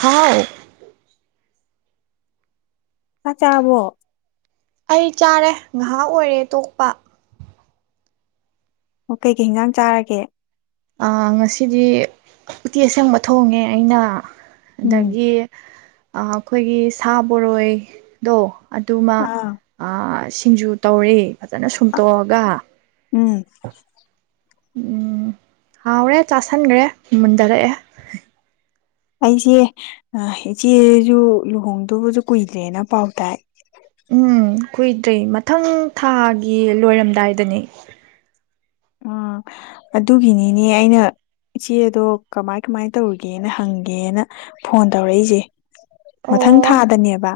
ꯍꯥꯎ ꯆꯥꯛ ꯆꯔꯕꯣ ꯑꯩ ꯆꯥꯔꯦ ꯉꯥꯏꯍꯥꯛ ꯑꯣꯏꯔꯦ ꯇꯣꯛꯄ ꯑꯣ ꯀꯩꯀꯩ ꯍꯦꯟꯖꯥꯡ ꯆꯥꯔꯒꯦ ꯉꯁꯤꯗꯤ ꯎꯇꯤ ꯑꯁꯪꯕ ꯊꯣꯡꯉꯦ ꯑꯩꯅ ꯎꯝ ꯑꯗꯒꯤ ꯑꯩꯈꯣꯏꯒꯤ ꯁꯥ ꯕꯣꯔꯣꯏꯗꯣ ꯑꯗꯨꯃ ꯑꯥ ꯑꯥ ꯁꯤꯡꯖꯨ ꯇꯧꯔꯦ ꯐꯖꯅ ꯁꯨꯝꯇꯣꯛꯑꯒ ꯎꯝ ꯎꯝ ꯍꯥꯎꯔꯦ ꯆꯥꯁꯟꯈ꯭ꯔꯦ ꯃꯨꯟꯗꯔꯛꯑꯦ ꯑꯩꯁꯦ ꯑ ꯏꯆꯦꯁꯨ ꯂꯨꯍꯣꯡꯗꯨꯕꯁꯨ ꯀꯨꯏꯗ꯭ꯔꯦꯅ ꯄꯥꯎ ꯇꯥꯏ ꯎꯝ ꯀꯨꯏꯗ꯭ꯔꯦ ꯃꯊꯪ ꯊꯥꯒꯤ ꯂꯣꯏꯔꯝꯗꯥꯏꯗꯅꯤ ꯎꯝ ꯑꯗꯨꯒꯤꯅꯤꯅꯦ ꯑꯩꯅ ꯏꯆꯦꯗꯣ ꯀꯃꯥꯏ ꯀꯃꯥꯏꯅ ꯇꯧꯔꯒꯦꯅ ꯍꯪꯒꯦꯅ ꯐꯣꯟ ꯇꯧꯔꯛꯏꯁꯦ ꯃꯊꯪ ꯑꯣ ꯊꯥꯗꯅꯦꯕ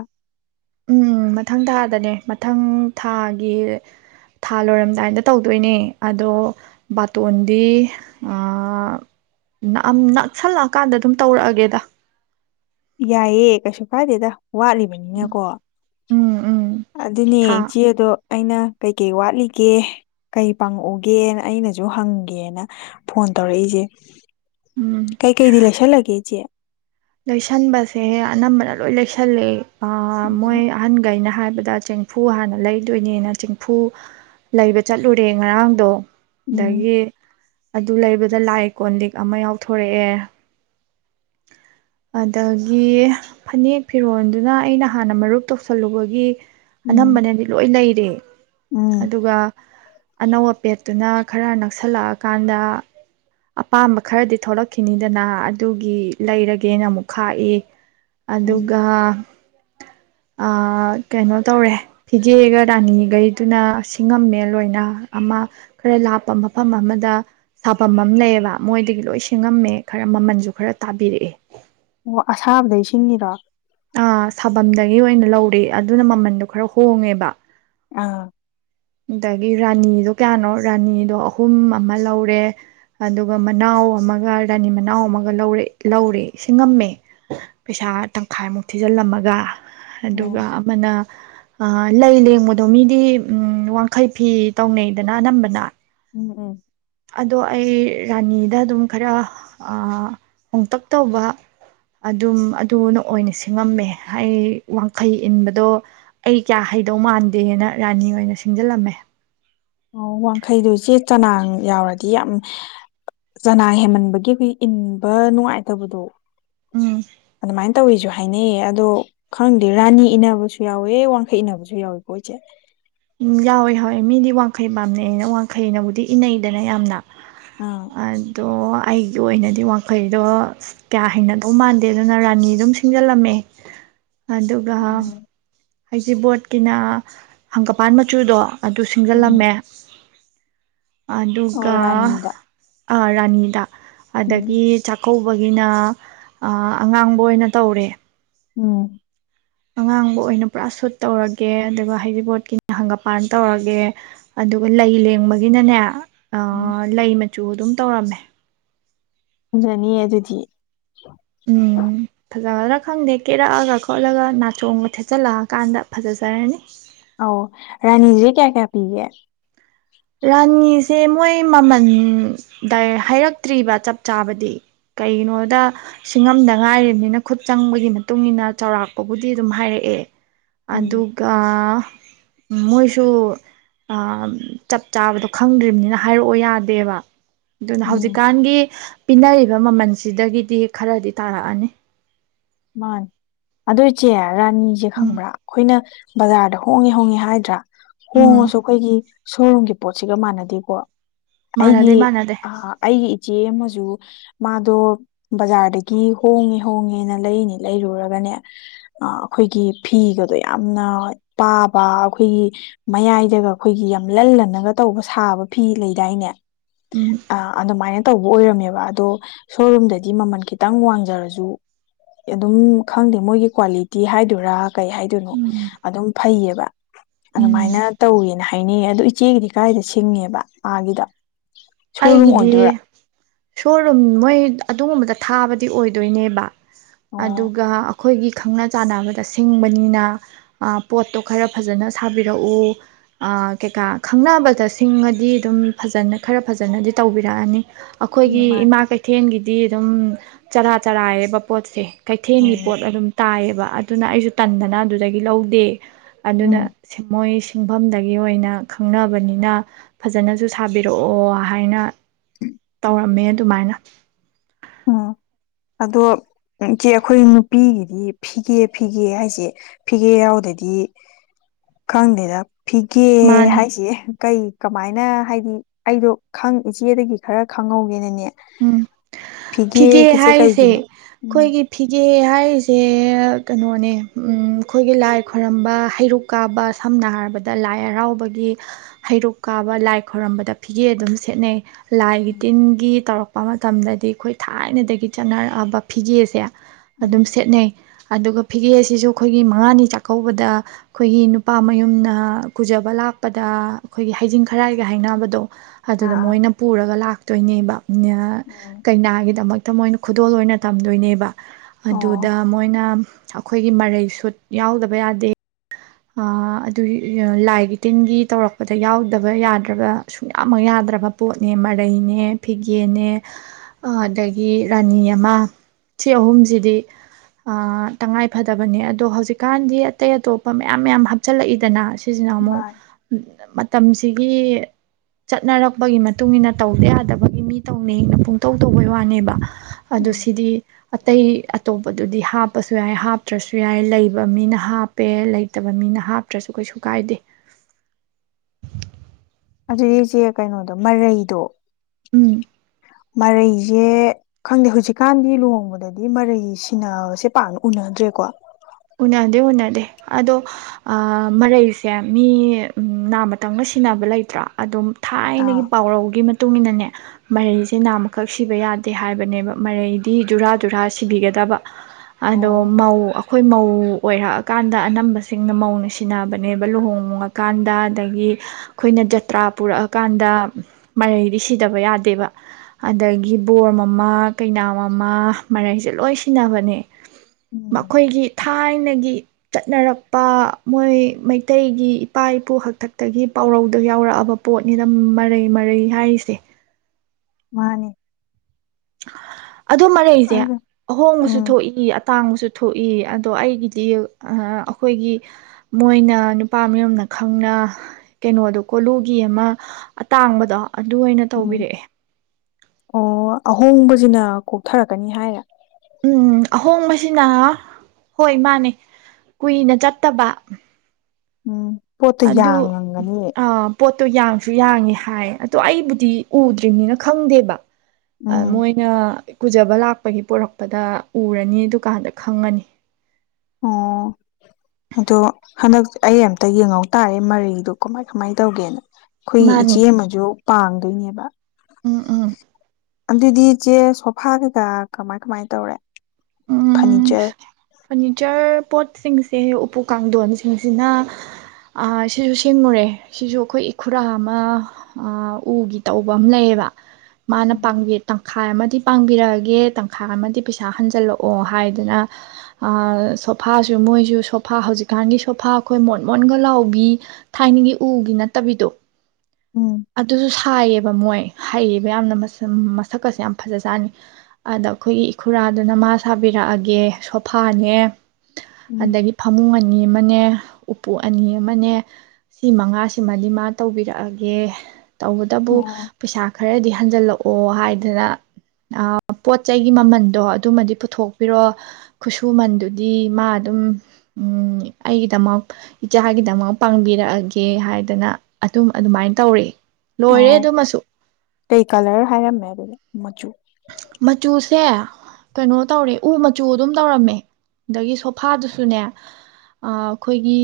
ꯎꯝ ꯃꯊꯪ ꯊꯥꯗꯅꯦ ꯃꯊꯪ ꯊꯥꯒꯤ ꯊꯥ ꯂꯣꯏꯔꯝꯗꯥꯏꯗ ꯇꯧꯗꯣꯏꯅꯦ ꯑꯗꯣ ꯕꯥꯇꯣꯟꯗꯤ ꯑꯥ ꯅꯛꯑꯝ ꯅꯛꯁꯜꯂꯛꯑꯀꯥꯟꯗ ꯑꯗꯨꯝ ꯇꯧꯔꯛꯑꯒꯦꯗ ꯌꯥꯏꯑ ꯀꯩꯁꯨ ꯀꯥꯏꯗꯦꯗ ꯋꯥꯠꯂꯤꯕꯅꯤꯅꯀꯣ ꯎꯝ ꯎꯝ ꯑꯗꯨꯅꯦ ꯊꯥ ꯏꯆꯦꯗꯣ ꯑꯩꯅ ꯀꯩꯀꯩ ꯋꯥꯠꯂꯤꯒꯦ ꯀꯩ ꯄꯥꯡꯉꯛꯎꯒꯦꯅ ꯑꯩꯅꯁꯨ ꯍꯪꯒꯦꯅ ꯐꯣꯟ ꯇꯧꯔꯛꯏꯁꯦ ꯎꯝ ꯀꯥꯏ ꯀꯩ ꯂꯁꯥ ꯂꯒꯦꯆꯦ ꯂꯩꯩꯁꯟꯕꯁꯦ ꯑꯅꯝꯕꯅ ꯂꯣꯏ ꯂꯩꯁꯜꯂꯑꯦ ꯑ ꯃꯣꯏ ꯎꯝ ꯑꯍꯥꯟꯒꯥꯏꯅ ꯍꯥꯏꯕꯗ ꯆꯦꯡꯐꯨ ꯍꯥꯟꯅ ꯂꯩꯗꯣꯏꯅꯦꯅ ꯆꯦꯡꯐꯨ ꯂꯩꯕ ꯆꯠꯂꯨꯔꯦ ꯉꯔꯥꯡꯗꯣ ꯎꯝ ꯗꯗꯒꯤꯦ ꯑꯗꯨ ꯂꯩꯕꯗ ꯂꯥꯏ ꯀꯣꯟ ꯂꯤꯛ ꯑꯃ ꯌꯥꯎꯊꯣꯔꯛꯑꯦ ꯑꯗꯒꯤ ꯐꯅꯦꯛ ꯐꯤꯔꯣꯜꯗꯨꯅ ꯑꯩꯅ ꯍꯥꯟꯅ ꯃꯔꯨꯞ ꯇꯧꯁꯜꯂꯨꯕꯒꯤ ꯎꯝ ꯑꯅꯝꯕꯅꯦꯗꯤ ꯂꯣꯏ ꯂꯩꯔꯤ ꯇꯦ ꯎꯝ ꯑꯗꯨꯒ ꯑꯅꯧ ꯑꯄꯦꯠꯇꯨꯅ ꯈꯔ ꯅꯛꯁꯜꯂꯛꯑꯀꯥꯟꯗ ꯑꯄꯥꯝꯕ ꯈꯔꯗꯤ ꯊꯣꯛꯂꯛꯈꯤꯅꯤꯗꯅ ꯑꯗꯨꯒꯤ ꯂꯩꯔꯒꯦꯅ ꯑꯃꯨꯛ ꯈꯥꯛꯏ ꯎꯝ ꯑꯗꯨꯒ ꯀꯩꯅꯣ ꯇꯧꯔꯦ ꯐꯤꯒꯦꯒ ꯔꯥꯅꯤꯈꯩꯗꯨꯅ ꯁꯤꯡꯉꯝꯃꯦ ꯂꯣꯏꯅ ꯑꯃ ꯈꯔ ꯂꯥꯞꯄ ꯃꯐꯝ ꯑꯃꯗ ꯁꯥꯐꯝ ꯑꯃ ꯂꯩꯌꯦꯕ ꯃꯣꯏꯗꯒꯤ ꯂꯣꯏ ꯁꯤꯡꯉꯝꯃꯦ ꯈꯔ ꯃꯃꯜꯁꯨ ꯈꯔ ꯇꯥꯕꯤꯔꯛꯑꯦ ꯑꯣ ꯑꯁꯥꯕꯗꯩ ꯁꯤꯟꯉꯔꯣ ꯑꯥ ꯁꯥꯐꯝꯝꯗꯒꯤ ꯑꯣꯏꯅ ꯂꯧꯔꯤ ꯑꯗꯨꯅ ꯃꯃꯟꯗꯣ ꯈꯔ ꯍꯣꯡꯉꯦꯕ ꯑꯥ ꯑꯗꯒꯤ ꯔꯥꯅꯤꯗꯣ ꯀꯌꯥꯅꯣ ꯔꯥꯅꯤꯗꯣ ꯑꯍꯨꯝ ꯑꯃ ꯂꯧꯔꯦ ꯑꯗꯨꯒ ꯃꯅꯥꯎ ꯑꯃꯒ ꯔꯥꯅꯤ ꯃꯅꯥꯎ ꯑꯃꯒ ꯂꯧꯔꯦ ꯂꯧꯔꯦ ꯏꯁꯤꯡꯉꯝꯃꯦ ꯄꯩꯁꯥ ꯇꯪꯈꯥꯏꯃꯨꯛ ꯊꯤꯖꯤꯜꯂꯝꯃꯒ ꯑꯗꯨꯒ ꯑꯣ, ꯑꯃꯅ ꯑ ꯂꯩ ꯂꯦꯡꯕꯗꯣ ꯃꯤꯗꯤ ꯎꯝ ꯋꯥꯡꯈꯩ ꯐꯤ ꯇꯧꯅꯩꯗꯅ ꯑꯅꯝꯕꯅ ꯎꯝ ꯎꯝ ꯑꯗꯣ ꯑꯩ ꯔꯥꯅꯤꯗ ꯑꯗꯨꯝ ꯈꯔ ꯍꯣꯡꯇꯛ ꯇꯧꯕ ꯑꯗꯨꯝ ꯑꯗꯨꯅ ꯑꯣꯏꯅ ꯁꯤꯡꯉꯝꯃꯦ ꯑꯩ ꯋꯥꯡꯈꯩ ꯏꯟꯕꯗꯣ ꯑꯩ ꯀꯌꯥ ꯍꯩꯗꯧ ꯃꯥꯟꯗꯦꯅ ꯔꯥꯅꯤ ꯑꯣꯏꯅ ꯁꯤꯡꯖꯤꯜꯂꯝꯃꯦ ꯑꯣ ꯋꯥꯡꯈꯩꯗꯨ ꯏꯆꯦ ꯆꯅꯥ ꯌꯥꯎꯔꯗꯤ ꯌꯥꯝ ꯆꯅꯥ ꯍꯦꯃꯟꯕꯒꯤ ꯑꯩꯈꯣꯏ ꯏꯟꯕ ꯅꯨꯡꯉꯥꯏꯇꯕꯗꯣ ꯎꯝ ꯑꯗꯨꯃꯥꯏꯅ ꯇꯧꯔꯤꯁꯨ ꯍꯥꯏꯅꯩꯌꯦ ꯑꯗꯣ ꯈꯪꯗꯦ ꯔꯥꯅꯤ ꯏꯟꯅꯕꯁꯨ ꯌꯥꯎꯋꯦ ꯋꯥꯡꯈꯩ ꯏꯟꯅꯕꯁꯨ ꯌꯥꯎꯋꯦꯀꯣ ꯑꯩꯁꯦ ꯎꯝ ꯌꯥꯎꯋꯦ ꯍꯥꯎꯋꯦ ꯃꯤꯗꯤ ꯋꯥꯡꯈꯩ ꯄꯥꯝꯅꯩ ꯑꯩꯅ ꯋꯥꯡꯈꯩꯅꯩꯅꯕꯨꯗꯤ ꯏꯅꯩꯗꯅ ꯌꯥꯝꯅ ꯑꯥ ꯑꯗꯣ ꯑꯩꯒꯤ ꯑꯣꯏꯅꯗꯤ ꯋꯥꯡꯈꯩꯗꯣ ꯀꯌꯥ ꯍꯩꯅꯗꯧ ꯃꯥꯟꯗꯦ ꯑꯗꯨꯅ ꯔꯥꯅꯤ ꯑꯗꯨꯝ ꯁꯤꯡꯖꯤꯜꯂꯝꯃꯦ ꯑꯗꯕ꯭ꯔꯍꯝ ꯎꯝ ꯍꯖꯤꯕꯣꯠꯀꯤꯅ ꯍꯪꯀꯄꯥꯟ ꯃꯆꯨꯗꯣ ꯑꯗꯨ ꯎꯝ ꯁꯤꯡꯖꯤꯜꯂꯝꯃꯦ ꯑꯣ ꯑꯗꯨꯒ ꯔꯥꯅꯤꯗ ꯥ ꯔꯥꯅꯤꯗ ꯎꯝ ꯑꯗꯒꯤ ꯆ ꯀꯧꯕꯒꯤꯅ ꯑꯉꯥꯡꯕ ꯑꯣꯏꯅ ꯇꯧꯔꯦ ꯎꯝ ꯑꯉꯥꯡꯕ ꯑꯣꯏꯅ ꯄꯨꯔꯥ ꯁꯨꯠ ꯇꯧꯔꯒꯦ ꯑꯗꯨꯒ ꯍꯩꯗꯤꯕꯣꯠꯀꯤꯅ ꯍꯪꯒꯥꯄꯥꯟ ꯇꯧꯔꯒꯦ ꯑꯗꯨꯒ ꯂꯩ ꯂꯦꯡꯕꯒꯤꯅꯅꯦ ꯑ ꯎꯝ ꯂꯩꯥꯏ ꯃ ꯆꯨ ꯑꯗꯨꯝ ꯇꯧꯔꯝꯃꯦ ꯖꯅꯤꯌꯦ ꯑꯗꯨꯗꯤ [unintelligible] ꯎꯝ ꯐꯖꯒꯗ꯭ꯔꯥ ꯈꯪꯗꯦ ꯀꯦꯔꯛꯑꯒ ꯈꯣꯠꯂꯒ ꯅꯥꯆꯣꯡꯕ ꯊꯦꯠꯆꯤꯜꯂꯛꯑꯀꯥꯟꯗ ꯐꯖꯔꯅꯤ ꯑꯥꯎ ꯔꯥꯅꯤꯖꯦ ꯀꯌꯥ ꯀꯌꯥ ꯄꯤꯒꯦ ꯔꯥꯅꯤꯁꯦ ꯃꯣꯏ ꯃꯃꯜ ꯍꯥꯏꯔꯛꯇ꯭ꯔꯤꯕ ꯆꯞ ꯆꯥꯕꯗꯤ ꯀꯩꯒꯤꯅꯣꯗ ꯁꯤꯡꯉꯝꯗ ꯉꯥꯏꯔꯤꯕꯅꯤꯅ ꯈꯨꯠ ꯆꯪꯕꯒꯤ ꯃꯇꯨꯡ ꯏꯟꯅ ꯆꯥꯎꯔꯥꯛꯄꯕꯨꯗꯤ ꯑꯗꯨꯝ ꯍꯥꯏꯔꯛꯑꯦ ꯎꯝ ꯑꯗꯨꯒ ꯃꯣꯏꯁꯨ ꯑ ꯆꯞ ꯆꯥꯕꯗꯣ ꯈꯪꯗ꯭ꯔꯤꯕꯅꯤꯅ ꯍꯥꯏꯔꯛꯑꯣ ꯌꯥꯗꯦꯕ ꯑꯗꯨꯅ ꯎꯝ ꯍꯧꯖꯤꯛꯀꯥꯟꯒꯤ ꯄꯤꯅꯔꯤꯕ ꯃꯃꯜꯁꯤꯗꯒꯤꯗꯤ ꯈꯔꯗꯤ ꯇꯥꯔꯛꯑꯅꯤ ꯃꯥꯅꯤ ꯑꯗꯨꯏꯆꯦ ꯔꯥꯅꯤꯁꯦ ꯎꯝ ꯈꯪꯕ꯭ꯔꯥ ꯑꯩꯈꯣꯏꯅ ꯕꯖꯥꯔꯗ ꯍꯣꯡꯉꯦ ꯍꯣꯡꯉꯦ ꯍꯥꯏꯗ꯭ꯔꯥ ꯎꯝ ꯍꯣꯡꯉꯁꯨ ꯑꯩꯈꯣꯏꯒꯤ ꯁꯣꯔꯨꯝꯒꯤ ꯄꯣꯠꯁꯤꯒ ꯃꯥꯟꯅꯗꯦꯀꯣ ꯃꯥꯟꯅꯗꯦ ꯑꯩꯒꯤ ꯃꯥꯟꯅꯗꯦ ꯑ ꯑꯩꯒꯤ ꯆꯦ ꯑꯃꯁꯨ ꯃꯥꯗꯣ ꯕꯖꯥꯔꯗꯒꯤ ꯍꯣꯡꯉꯦ ꯍꯣꯡꯉꯦꯅ ꯂꯩꯅꯤ ꯂꯩꯔꯨꯔꯒꯅꯦ ꯑꯩꯈꯣꯏꯒꯤ ꯐꯤꯒꯗꯣ ꯌꯥꯝꯅ ꯄꯥꯕ ꯑꯩꯈꯣꯏꯒꯤ ꯃꯌꯥꯏꯗꯒ ꯑꯩꯈꯣꯏꯒꯤ ꯌꯥꯝ ꯂꯟ ꯂꯟꯅꯒ ꯇꯧꯕ ꯁꯥꯕ ꯐꯤ ꯂꯩꯗꯥꯏꯅꯦ ꯎꯝ ꯑ ꯑꯗꯨꯗꯣ ꯃꯥꯏ ꯇꯧꯕ ꯑꯣꯏꯔꯝꯃꯦꯕ ꯑꯗꯣ ꯁꯣꯔꯨꯝꯗꯗꯤ ꯃꯃꯜ ꯈꯤꯇꯪ ꯋꯥꯡꯖꯔꯁꯨ ꯑꯗꯨꯝ ꯈꯪꯗꯦ ꯃꯣꯏꯒꯤ ꯀ꯭ꯋꯥꯂꯤꯇꯤ ꯍꯥꯏꯗꯔꯥ ꯀꯩ ꯍꯥꯏꯗꯣꯏꯅꯣ ꯎꯝ ꯑꯗꯨꯝ ꯐꯩꯌꯦꯕ ꯎꯝ ꯑꯗꯨꯃꯥꯏꯅ ꯇꯧꯋꯦꯅ ꯍꯥꯏꯅꯩꯌꯦ ꯑꯗꯨ ꯏꯆꯦꯒꯤꯗꯤ ꯀꯥꯏꯗ ꯁꯤꯡꯉꯦꯕ ꯑꯥꯒꯤꯗꯣ ꯑꯩꯒꯤꯗꯤ ꯁꯣꯔꯨꯝ ꯃꯣꯏ ꯑꯗꯨꯒꯨꯝꯕꯗ ꯊꯥꯕꯗꯤ ꯑꯣꯏꯗꯣꯏꯅꯦꯕ ꯑꯣ ꯑꯗꯨꯒ ꯑꯩꯈꯣꯏꯒꯤ ꯈꯪꯅ ꯆꯥꯟꯅꯕꯗ ꯁꯤꯡꯕꯅꯤꯅ ꯄꯣꯠꯇꯣ ꯈꯔ ꯐꯖꯅ ꯁꯥꯕꯤꯔꯛꯎ ꯀꯩꯀꯥ ꯈꯪꯅꯕꯗ ꯁꯤꯡꯉꯗꯤ ꯑꯗꯨꯝ ꯐꯖꯅ ꯈꯔ ꯐꯖꯅꯗꯤ ꯇꯧꯕꯤꯔꯛꯑꯅꯤ ꯎꯝ ꯑꯩꯈꯣꯏꯒꯤ ꯃꯥꯅꯦ ꯏꯃꯥ ꯀꯩꯊꯦꯜꯒꯤꯗꯤ ꯗꯤ ꯑꯗꯨꯝ ꯆꯔꯥ ꯆꯔꯥ ꯍꯥꯏꯌꯦꯕ ꯄꯣꯠꯁꯦ ꯀꯩꯊꯦꯜꯒꯤ ꯎꯝ ꯄꯣꯠ ꯑꯗꯨꯝ ꯇꯥꯏꯌꯦ ꯑꯗꯨꯅ ꯑꯩꯁꯨ ꯇꯟꯗꯅ ꯑꯗꯨꯗꯒꯤ ꯂꯧꯗꯦ ꯑꯗꯨꯅ ꯎꯝ ꯃꯣꯏ ꯁꯤꯡꯐꯝꯗꯒꯤ ꯑꯣꯏꯅ ꯈꯪꯅꯕꯅꯤꯅ ꯐꯖꯅꯁꯨ ꯁꯥꯕꯤꯔꯛꯑꯣ ꯃꯍꯥꯏꯅ ꯇꯧꯔ ꯃꯠ ꯇꯨꯃꯥꯏꯅ ꯎꯝ ꯑꯗꯣꯆꯦ ꯑꯩꯈꯣꯏ ꯅꯨꯄꯤꯒꯤꯗꯤ ꯐꯤꯒꯦ ꯐꯤꯒꯦ ꯍꯥꯏꯁꯦ ꯐꯤꯒꯦ ꯌꯥꯎꯗꯗꯤ ꯈꯪꯗꯦꯗ ꯐꯤꯒꯦ ꯃꯥꯅꯦ ꯍꯥꯏꯁꯦ ꯀꯩ ꯀꯃꯥꯏꯅ ꯍꯥꯏꯗꯤ ꯑꯩꯗꯣ ꯈꯪ ꯏꯆꯦꯗꯒꯤ ꯈꯔ ꯈꯪꯍꯧꯒꯦꯅꯅꯦ ꯎꯝ ꯐꯤꯒꯦ ꯐꯤꯒꯦꯒꯤꯁꯦ ꯍꯥꯏꯁꯦ ꯀꯩꯒꯤꯅꯣ ꯎꯝ ꯑꯩꯈꯣꯏꯒꯤ ꯐꯤꯒꯦ ꯐꯤꯒꯦ ꯍꯥꯏꯔꯤꯁꯦ ꯀꯩꯅꯣꯅꯦ ꯑꯩꯈꯣꯏꯒꯤ ꯂꯥꯏ ꯈꯣꯏꯔꯝꯕ ꯍꯩꯔꯨꯛ ꯀꯥꯕ ꯁꯝꯅ ꯍꯥꯏꯔꯕꯗ ꯂꯥꯏ ꯍꯔꯥꯎꯕꯒꯤ ꯍꯩꯔꯨꯛ ꯀꯥꯕ ꯂꯥꯏ ꯈꯣꯏꯔꯝꯕꯗ ꯐꯤꯒꯦ ꯑꯗꯨꯝ ꯁꯦꯠꯅꯩ ꯂꯥꯏꯒꯤ ꯎꯝ ꯇꯤꯟꯒꯤ ꯇꯥꯔꯛ ꯄ ꯃꯇꯝꯗꯗꯤ ꯑꯩꯈꯣꯏ ꯊꯥꯏꯅꯗꯒꯤ ꯆꯠꯅꯔꯛꯑꯕ ꯐꯤꯒꯦꯁꯦ ꯑꯗꯨꯝ ꯎꯝ ꯁꯦꯠꯅꯩ ꯑꯗꯨꯒ ꯐꯤꯒꯦ ꯑꯁꯤꯁꯨ ꯑꯩꯈꯣꯏꯒꯤ ꯃꯉꯥꯅꯤ ꯆꯥꯛꯀꯧꯕꯗ ꯑꯩꯈꯣꯏꯒꯤ ꯅꯨꯄꯥ ꯃꯌꯨꯝꯅ ꯀꯨꯖꯕ ꯂꯥꯛꯄꯗ ꯑꯩꯈꯣꯏꯒꯤ ꯍꯩꯖꯤꯡ ꯈꯔꯥꯏꯒ ꯍꯥꯏꯅꯕꯗꯣ ꯑꯗꯨꯅ ꯑꯥ ꯃꯣꯏꯅ ꯄꯨꯔꯒ ꯂꯥꯛꯇꯣꯏꯅꯦꯕ ꯑꯥ ꯎꯝ ꯀꯩꯅꯥꯒꯤ ꯒꯤ ꯗꯃꯛꯇ ꯃꯣꯏꯅ ꯈꯨꯗꯣꯜ ꯑꯣꯏꯅ ꯇꯝꯗꯣꯏꯅꯦꯕ ꯑꯗꯨꯗ ꯑꯣ ꯃꯣꯏꯅ ꯑꯩꯈꯣꯏꯒꯤ ꯃꯔꯩ ꯁꯨꯠ ꯌꯥꯎꯗꯕ ꯌꯥꯗꯦ ꯑꯗꯨꯒꯤ ꯂꯥꯏꯒꯤ ꯇꯤꯟꯒꯤ ꯇꯧꯔꯛꯄꯗ ꯌꯥꯎꯗꯕ ꯌꯥꯗ꯭ꯔꯕ ꯁꯨꯡꯌꯥꯃꯛ ꯌꯥꯗ꯭ꯔꯕ ꯄꯣꯠꯅꯦ ꯃꯔꯩꯅꯦ ꯐꯤꯒꯦꯅꯦ ꯑꯗꯒꯤ ꯔꯥꯅꯤ ꯑꯃ ꯁꯤ ꯑꯍꯨꯝꯁꯤꯗꯤ ꯇꯉꯥꯏꯐꯗꯕꯅꯦ ꯑꯗꯣ ꯍꯧꯖꯤꯛꯀꯥꯟꯗꯤ ꯑꯇꯩ ꯑꯇꯣꯞ ꯑ ꯃꯌꯥꯝ ꯃꯌꯥꯝ ꯍꯥꯞꯆꯤꯜꯂꯛꯏꯗꯅ ꯣ ꯃꯥꯅꯤ ꯃꯇꯝ ꯁꯤꯒꯤ ꯆꯠꯅꯔꯛꯄꯒꯤ ꯃꯇꯨꯡ ꯃꯇꯨꯡꯏꯟꯅ ꯇꯧꯗ ꯌꯥꯗꯕꯒꯤ ꯃꯤ ꯇꯧꯅꯤ ꯑꯩꯅ ꯄꯨꯡꯇꯧ ꯇꯧꯕꯩ ꯋꯥꯅꯦꯕ ꯑꯗꯨ ꯎꯝ ꯁꯤꯗꯤ ꯑꯇꯩ ꯑꯇꯣꯞꯄꯗꯨꯗꯤ ꯍꯥꯞꯄꯁꯨ ꯌꯥꯏ ꯍꯥꯞꯇ꯭ꯔꯁꯨ ꯌꯥꯏ ꯂꯩꯕ ꯃꯤꯅ ꯍꯥꯞꯄꯦ ꯂꯩꯇꯕ ꯃꯤꯅ ꯍꯥꯞꯇ꯭ꯔꯁꯨ ꯀꯩꯁꯨ ꯀꯥꯏꯗꯦ ꯑꯗꯨꯏꯆꯦ ꯀꯩꯅꯣꯗꯣ ꯃꯔꯩꯗꯣ ꯎꯝ ꯃꯥꯔ ꯁꯦ ꯈꯪꯗꯦ ꯍꯧꯖꯤꯛꯀꯥꯟꯗꯤ ꯂꯨꯍꯣꯡꯕꯗꯗꯤ ꯃꯔꯩ ꯁꯤꯟꯅꯁꯦ ꯄꯥꯛꯝꯅ ꯎꯅꯗ꯭ꯔꯦꯀꯣ ꯎꯅꯗꯦ ꯎꯅꯗꯦ ꯑꯗꯣ ꯃꯔꯩꯁꯦ ꯃꯤ ꯅꯥ ꯃꯇꯝꯒ ꯁꯤꯟꯅꯕ ꯂꯩꯇ꯭ꯔꯥ ꯑꯗꯨꯝ ꯊꯥꯏꯅꯒꯤ ꯑꯥ ꯄꯥꯎꯔꯧꯒꯤ ꯏꯟꯅꯅꯦ ꯃꯔꯩꯁꯦ ꯅꯥꯝꯃꯈꯛ ꯁꯤꯕ ꯌꯥꯗꯦ ꯍꯥꯏꯕꯅꯦꯕ ꯃꯔꯩꯗꯤ ꯖꯨꯔꯥ ꯨꯔꯥ ꯁꯤꯕꯤꯒꯗꯕ ꯑꯗꯣ ꯑꯣ ꯃꯧ ꯑꯩꯈꯣꯏ ꯃꯧ ꯑꯣꯏꯔꯛꯑꯀꯥꯟꯗ ꯑꯅꯝꯕꯁꯤꯡꯅ ꯃꯧꯅ ꯁꯤꯟꯅꯕꯅꯦꯕ ꯂꯨꯍꯣꯡꯣꯡꯉꯀꯥꯟꯗ ꯑꯗꯒꯤ ꯑꯩꯈꯣꯏꯅ ꯖꯇ꯭ꯔꯥ ꯄꯨꯔꯛꯑꯀꯥꯟꯗ ꯃꯔꯩꯗꯤ ꯁꯤꯗꯕ ꯌꯥꯗꯦꯕ ꯑꯗꯒꯤ ꯕꯣꯔ ꯑꯃꯃꯥ ꯀꯩꯅꯥꯝ ꯑꯃꯃꯥ ꯃꯔꯩꯁꯦ ꯂꯣꯏ ꯁꯤꯟꯅꯕꯅꯦ ꯃꯥ ꯎꯝ ꯊꯥꯏꯅꯒꯤ ꯆꯠꯅꯔꯛꯄ ꯃꯣꯏ ꯃꯩꯇꯩꯒꯤ ꯏꯄꯥ ꯏꯄꯨ ꯍꯥꯛꯇꯛꯇꯒꯤ ꯄꯥꯎꯔꯧꯗꯣ ꯌꯥꯎꯔꯛꯑꯕ ꯄꯣꯠꯅꯤꯅ ꯃꯔꯩ ꯃꯔꯩ ꯍꯥꯏꯔꯤꯁꯦ ꯃꯥꯅꯦ ꯑ ꯑꯗꯨ ꯃꯔꯩꯁꯦ ꯑꯗꯨ ꯑꯍꯣꯡꯕꯁꯨ ꯎꯝ ꯊꯣꯛꯏ ꯑꯇꯥꯡꯕꯁꯨ ꯊꯣꯛꯏ ꯏ ꯑꯗꯣ ꯑꯩꯒꯤꯗꯤ ꯑꯩꯈꯣꯏꯒꯤ ꯃꯣꯏꯅ ꯅꯨꯄꯥ ꯃꯌꯨꯝꯅ ꯈꯪꯅ ꯀꯩꯅꯣꯗꯣ ꯀꯣꯂꯨꯒꯤ ꯑꯃ ꯑꯇꯥꯡꯕꯗꯣ ꯑꯗꯨ ꯑꯣꯏꯅ ꯎꯝ ꯇꯧꯕꯤꯔꯛꯑꯦ ꯑꯣ ꯑꯍꯣꯡꯕꯁꯤꯅ ꯀꯣꯛꯊꯔꯛꯀꯅꯤ ꯍꯥꯏꯔꯦ ꯎꯝ ꯑꯍꯣꯡꯕꯁꯤꯅ ꯍꯣꯏ ꯃꯥꯅꯦ ꯀꯨꯏꯅ ꯆꯠꯇꯕ ꯎꯝ ꯄꯣꯠꯇꯣ ꯌꯥꯡꯉꯝꯒꯅꯤꯌꯦ ꯑꯣ ꯌꯥꯡꯁꯨ ꯌꯥꯡꯉꯦ ꯍꯥꯏ ꯑꯗꯣ ꯑꯩꯕꯨꯗꯤ ꯎꯗ꯭ꯔꯤꯕꯅꯤꯅ ꯈꯪꯗꯦꯕ ꯎꯝ ꯃꯣꯏꯅ ꯀꯨꯖꯕ ꯂꯥꯛꯄꯒꯤ ꯄꯣꯔꯛꯄꯗ ꯎꯔꯅꯤ ꯗꯨꯀꯥꯟꯗ ꯈꯪꯉꯅꯤ ꯑꯣ ꯑꯗꯣ ꯍꯟꯗꯛ ꯑꯩ ꯑꯝꯇ ꯌꯦꯡꯍꯧ ꯇꯥꯔꯦ ꯃꯔꯤꯗꯣ ꯀꯃꯥꯏ ꯀꯃꯥꯏꯅ ꯇꯧꯒꯦꯅ ꯑꯩꯈꯣꯏꯒꯤ ꯃꯥꯅꯤ ꯏꯆꯦ ꯑꯃꯁꯨ ꯄꯥꯡꯗꯣꯏꯅꯦꯕ ꯎꯝ ꯎꯝ ꯑꯗꯨꯗꯤ ꯏꯆꯦ ꯁꯣꯐꯥ ꯀꯩꯀꯥ ꯀꯃꯥꯏ ꯀꯃꯥꯏ ꯇꯧꯔꯦ ꯎꯝ ꯐꯔꯅꯤꯆꯔ ꯐꯥꯅꯤꯆꯔ ꯄꯣꯠ ꯁꯤꯡꯁꯦ ꯎꯄꯨ ꯀꯥꯡꯊꯣꯟꯁꯤꯡꯁꯤꯅ ꯁꯤꯁꯨ ꯁꯦꯡꯉꯨꯔꯦ ꯁꯤꯁꯨ ꯑꯩꯈꯣꯏ ꯏꯈꯨꯔꯥ ꯑꯃ ꯎꯒꯤ ꯇꯧꯕ ꯑꯃ ꯂꯩꯌꯦꯕ ꯃꯥꯅ ꯄꯥꯡꯕꯤ ꯇꯪꯈꯥꯏ ꯑꯃꯗꯤ ꯄꯥꯡꯕꯤꯔꯛꯑꯒꯦ ꯇꯪꯈꯥꯏ ꯑꯃꯗꯤ ꯄꯩꯁꯥ ꯍꯟꯖꯜꯂꯛꯑꯣ ꯑꯣ ꯍꯥꯏꯗꯅ ꯁꯣꯐꯥꯁꯨ ꯃꯣꯏꯁꯨ ꯁꯣꯐꯥ ꯍꯧꯖꯤꯛꯀꯥꯟꯒꯤ ꯁꯣꯐꯥ ꯑꯩꯈꯣꯏ ꯃꯣꯟ ꯃꯣꯟꯒ ꯂꯥꯎꯕꯤ ꯊꯥꯏꯅꯒꯤ ꯎꯒꯤ ꯅꯠꯇꯕꯤꯗꯣ ꯎꯝ ꯑꯗꯨ ꯑꯗꯨ ꯍꯥꯏꯥꯏꯌꯦꯕ ꯃꯣꯏ ꯍꯩꯌꯦꯕ ꯌꯥꯝꯅ ꯃꯁꯛꯀꯁ ꯌꯥꯝ ꯐꯖꯥꯅꯤ ꯑꯗ ꯑꯩꯈꯣꯏꯒꯤ ꯏꯈꯨꯔꯥꯗꯨꯅ ꯃꯥ ꯁꯥꯕꯤꯔꯛꯑꯒꯦ ꯁꯣꯐꯥꯅꯦ ꯎꯝ ꯑꯗꯒꯤ ꯐꯃꯨꯡ ꯑꯅꯤ ꯑꯅꯤ ꯑꯃꯅꯦ ꯎꯄꯨ ꯑꯅꯤ ꯑꯃꯅꯦ ꯁꯤ ꯃꯉꯥꯁꯤꯃꯗꯤ ꯃꯥ ꯇꯧꯕꯤꯔꯛꯑꯒꯦ ꯇꯧꯕꯇꯕꯨ ꯑꯣ ꯄꯩꯁꯥ ꯈꯔꯗꯤ ꯍꯟꯖꯜꯂꯛꯎ ꯑꯣ ꯍꯥꯏꯗꯅ ꯄꯣꯠ ꯆꯩꯒꯤ ꯃꯃꯟꯗꯣ ꯑꯗꯨꯃꯗꯤ ꯄꯨꯊꯣꯛꯄꯤꯔꯣ ꯈꯨꯠꯁꯨꯃꯟꯗꯨꯗꯤ ꯃꯥ ꯑꯗꯨꯝ ꯑꯩꯒꯤꯗꯃꯛ ꯏꯆꯥꯒꯤꯗꯃꯛ ꯄꯥꯡꯕꯤꯔꯛꯑꯒꯦ ꯍꯥꯏꯗꯅ ꯑꯗꯨꯝ ꯑꯗꯨꯃꯥꯏꯅ ꯇꯧꯔꯑꯦ ꯑ ꯀꯩ ꯀꯂꯔ ꯍꯥꯏꯔꯝꯃꯦ ꯑꯗꯨꯅꯦ ꯃꯆꯨ ꯃꯆꯨꯁꯦ ꯀꯩꯅꯣ ꯇꯧꯔꯦ ꯎ ꯃꯆꯨ ꯑꯗꯨꯝ ꯇꯧꯔꯝꯃꯦ ꯑꯗꯒꯤ ꯁꯣꯐꯥꯗꯨꯁꯨꯅꯦ ꯑꯩꯈꯣꯏꯒꯤ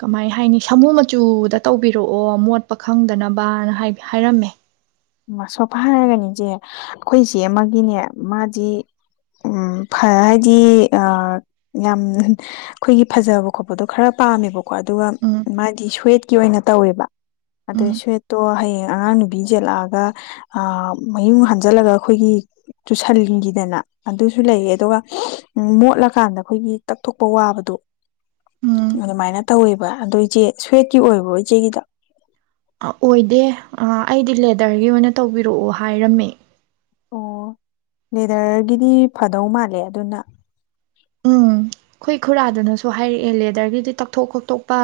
ꯀꯃꯥꯏ ꯍꯥꯏꯅꯤ ꯁꯥꯃꯨ ꯃꯆꯨꯗ ꯇꯧꯕꯤꯔꯛꯑꯣ ꯃꯣꯠꯄ ꯈꯪꯗꯅꯕꯅ ꯍꯥꯏꯔꯝꯃꯦ ꯑꯁꯣꯄ ꯍꯥꯏꯔꯒꯅꯤꯁꯦ ꯑꯩꯈꯣꯏ ꯏꯁꯦ ꯑꯃꯒꯤꯅꯦ ꯃꯥꯗꯤ ꯍꯥꯏꯗꯤ ꯌꯥꯝ ꯑꯩꯈꯣꯏꯒꯤ ꯐꯖꯕ ꯈꯣꯠꯄꯗꯣ ꯈꯔ ꯄꯥꯝꯃꯦꯕꯀꯣ ꯑꯗꯨꯒ ꯎꯝ ꯃꯥꯗꯤ ꯁ꯭ꯋꯦꯠꯀꯤ ꯑꯣꯏꯅ ꯇꯧꯋꯦꯕ ꯑꯗꯣ ꯎꯝ ꯁ꯭ꯋꯦꯠꯇꯣ ꯍꯌꯦꯡ ꯑꯉꯥꯡ ꯅꯨꯕꯤ ꯆꯦꯜꯂꯛꯑꯒ ꯑꯗꯨꯒ ꯃꯌꯨꯡ ꯍꯥꯟꯖꯜꯂꯒ ꯑꯩꯈꯣꯏꯒꯤ ꯆꯨꯁꯟꯈꯤꯗꯅ ꯑꯗꯨꯁꯨ ꯂꯩꯌꯦ ꯑꯗꯨꯒ ꯃꯣꯠꯂꯀꯥꯟꯗ ꯑꯩꯈꯣꯏꯒꯤ ꯇꯛꯊꯣꯛꯄ ꯋꯥꯕꯗꯣ ꯎꯝ ꯑꯗꯨꯃꯥꯏꯅ ꯇꯧꯋꯦꯕ ꯑꯗꯣ ꯏꯆꯦ ꯁ꯭ꯋꯦꯠꯀꯤ ꯑꯣꯏꯕꯣ ꯏꯆꯦꯒꯤꯗ ꯑꯣꯏꯗꯦ ꯑꯩꯗꯤ ꯂꯦꯗꯔꯒꯤ ꯑꯣꯏꯅ ꯇꯧꯕꯤꯔꯛꯑꯣ ꯍꯥꯏꯔꯝꯃꯦ ꯑꯣ ꯂꯦꯗꯔꯒꯤꯗꯤ ꯐꯗꯧ ꯃꯥꯜꯂꯦ ꯑꯗꯨꯅ ꯎꯝ ꯑꯩꯈꯣꯏ ꯈꯨꯔꯥꯗꯨꯅꯁꯨ ꯍꯥꯏꯔꯛꯑꯦ ꯂꯦꯗꯔꯒꯤꯗꯤ ꯇꯛꯊꯣꯛ ꯈꯣꯠꯇꯣꯛꯄ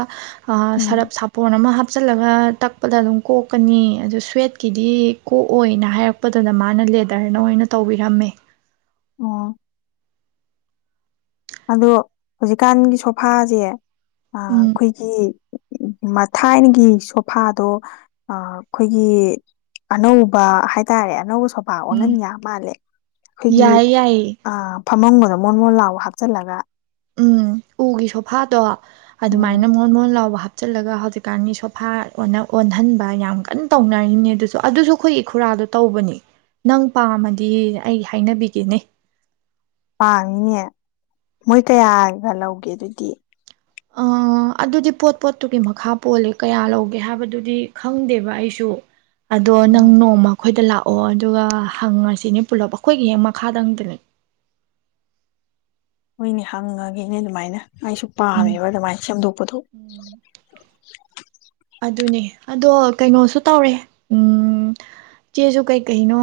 ꯎꯝ ꯁꯔꯞ ꯁꯥꯄꯣꯟ ꯑꯃ ꯍꯥꯞ ꯍꯥꯞꯆꯤꯜꯂꯒ ꯇꯛꯄꯗ ꯑꯗꯨꯝ ꯀꯣꯛꯀꯅꯤ ꯑꯗꯨ ꯁ꯭ꯋꯦꯠꯀꯤꯗꯤ ꯀꯣꯛꯑꯣꯏꯅ ꯍꯥꯏꯔꯛꯄꯗꯨꯗ ꯃꯥꯅ ꯂꯦꯗꯔꯅ ꯑꯣꯏꯅ ꯇꯧꯕꯤꯔꯝꯃꯦ ꯑꯣ ꯑꯗꯣ ꯍꯧꯖꯤꯛꯀꯥꯟꯒꯤ ꯁꯣꯐꯥꯁꯦ ꯑ ꯎꯝ ꯑꯩꯈꯣꯏꯒꯤ ꯎ ꯃꯊꯥꯏꯅꯒꯤ ꯁꯣꯐꯥꯗꯣ ꯑ ꯑꯩꯈꯣꯏꯒꯤ ꯑꯅꯧꯕ ꯍꯥꯏꯇꯥꯔꯦ ꯑꯅꯧꯕ ꯊꯣꯕꯥ ꯑꯣꯅꯟ ꯎꯝ ꯌꯥ ꯃꯥꯜꯂꯦ ꯑꯩꯈꯣꯏꯒꯤ ꯌꯥꯏꯌꯦ ꯌꯥꯏꯌꯦ ꯑ ꯐꯃꯝꯒꯗ ꯃꯣꯟ ꯃꯣꯟ ꯂꯑꯣ ꯍꯥꯞ ꯆꯠꯂꯒ ꯎꯝ ꯎꯒꯤ ꯁꯣꯐꯥꯗꯣ ꯑꯗꯨꯃꯥꯏꯅ ꯎꯝ ꯃꯣꯟ ꯂꯣꯟ ꯂꯥꯎꯕ ꯍꯥꯞ ꯆꯠꯂꯒ ꯍꯧꯖꯤꯛꯀꯥꯟꯒꯤ ꯁꯣꯐꯥ ꯑꯣꯟꯍꯟꯕ ꯌꯥꯝ ꯀꯟꯅ ꯇꯧꯅꯔꯤꯝꯅꯦ ꯑꯗꯨꯁꯨ ꯑꯗꯨꯁꯨ ꯑꯩꯈꯣꯏꯒꯤ ꯈꯨꯔꯥꯗꯣ ꯇꯧꯕꯅꯤ ꯅꯪ ꯄꯥꯝꯃꯗꯤ ꯑꯩ ꯍꯥꯏꯅꯕꯤꯒꯦꯅꯦ ꯄꯥꯡꯉꯤꯅꯦ ꯃꯣꯏ ꯀꯌꯥꯒ ꯂꯧꯒꯦ ꯑꯗꯨꯗꯤ ꯑ ꯑꯗꯨꯗꯤ ꯄꯣꯠ ꯄꯣꯠꯇꯨꯒꯤ ꯃꯈꯥ ꯄꯣꯜꯂꯦ ꯀꯌꯥ ꯂꯧꯒꯦ ꯍꯥꯏꯕꯗꯨꯗꯤ ꯈꯪꯗꯦꯕ ꯑꯩꯁꯨ ꯑꯗꯣ ꯅꯪ ꯎꯝ ꯅꯣꯡꯃ ꯑꯩꯈꯣꯏꯗ ꯂꯥꯛꯑꯣ ꯑꯣ ꯑꯗꯨꯒ ꯍꯪꯉꯁꯤꯅꯦ ꯄꯨꯂꯞ ꯑꯩꯈꯣꯏꯒꯤ ꯍꯦꯛ ꯃꯈꯥꯗꯪꯗꯅꯦ ꯍꯣꯏꯅꯦ ꯍꯪꯉꯒꯦꯅꯦ ꯑꯗꯨꯃꯥꯏꯅ ꯑꯩꯁꯨ ꯎꯝ ꯄꯥꯝꯃꯦꯕ ꯑꯗꯨꯃꯥꯏꯅ ꯁꯦꯝꯗꯣꯛꯄꯊꯣꯛ ꯎꯝ ꯑꯗꯨꯅꯦ ꯑꯗꯣ ꯀꯩꯅꯣꯁꯨ ꯇꯧꯔꯦ ꯎ ꯆꯦꯁꯨ ꯀꯩꯀꯩꯅꯣ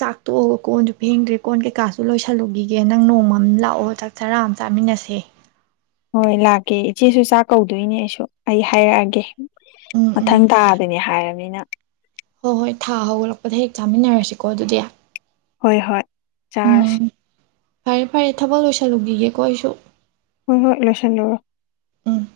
ꯆꯥꯛꯇꯣꯛꯑꯒ ꯀꯣꯟꯁꯨ ꯐꯦꯡꯗ꯭ꯔꯦ ꯀꯣꯟ ꯀꯩꯀꯥꯁꯨ ꯂꯣꯏꯁꯜꯂꯨꯈꯤꯒꯦ ꯅꯪ ꯅꯣꯡꯃꯝ ꯂꯥꯛꯑꯣ ꯆꯥꯛ ꯆꯔꯥ ꯑꯃ ꯆꯥꯃꯤꯟꯅꯁꯦ ꯍꯣꯏ ꯂꯥꯛꯀꯦ ꯏꯆꯦꯁꯨ ꯆꯥꯛ ꯀꯧꯗꯣꯏꯅꯦ ꯑꯩꯁꯨ ꯑꯩ ꯍꯥꯏꯔꯛꯑꯒꯦ ꯎꯝ ꯎꯝ ꯃꯊꯪ ꯇꯥꯗꯅꯦ ꯍꯥꯏꯔꯕꯅꯤꯅ ꯍꯣꯏ ꯍꯣꯏ ꯊꯥ ꯍꯧꯒꯠꯂꯛꯄꯗ ꯍꯦꯛ ꯆꯥꯃꯤꯟꯅꯔꯁꯤꯀꯣ ꯑꯗꯨꯗꯤ ꯍꯣꯏ ꯍꯣꯏ ꯆꯥꯁ ꯎꯝ ꯐꯔꯦ ꯐꯔꯦ ꯊꯕꯛ ꯂꯣꯏꯁꯜꯂꯨꯈꯤꯒꯦꯀꯣ ꯑꯩꯁꯨ ꯍ ꯍ ꯂꯁꯟ ꯂꯕ ꯎꯝ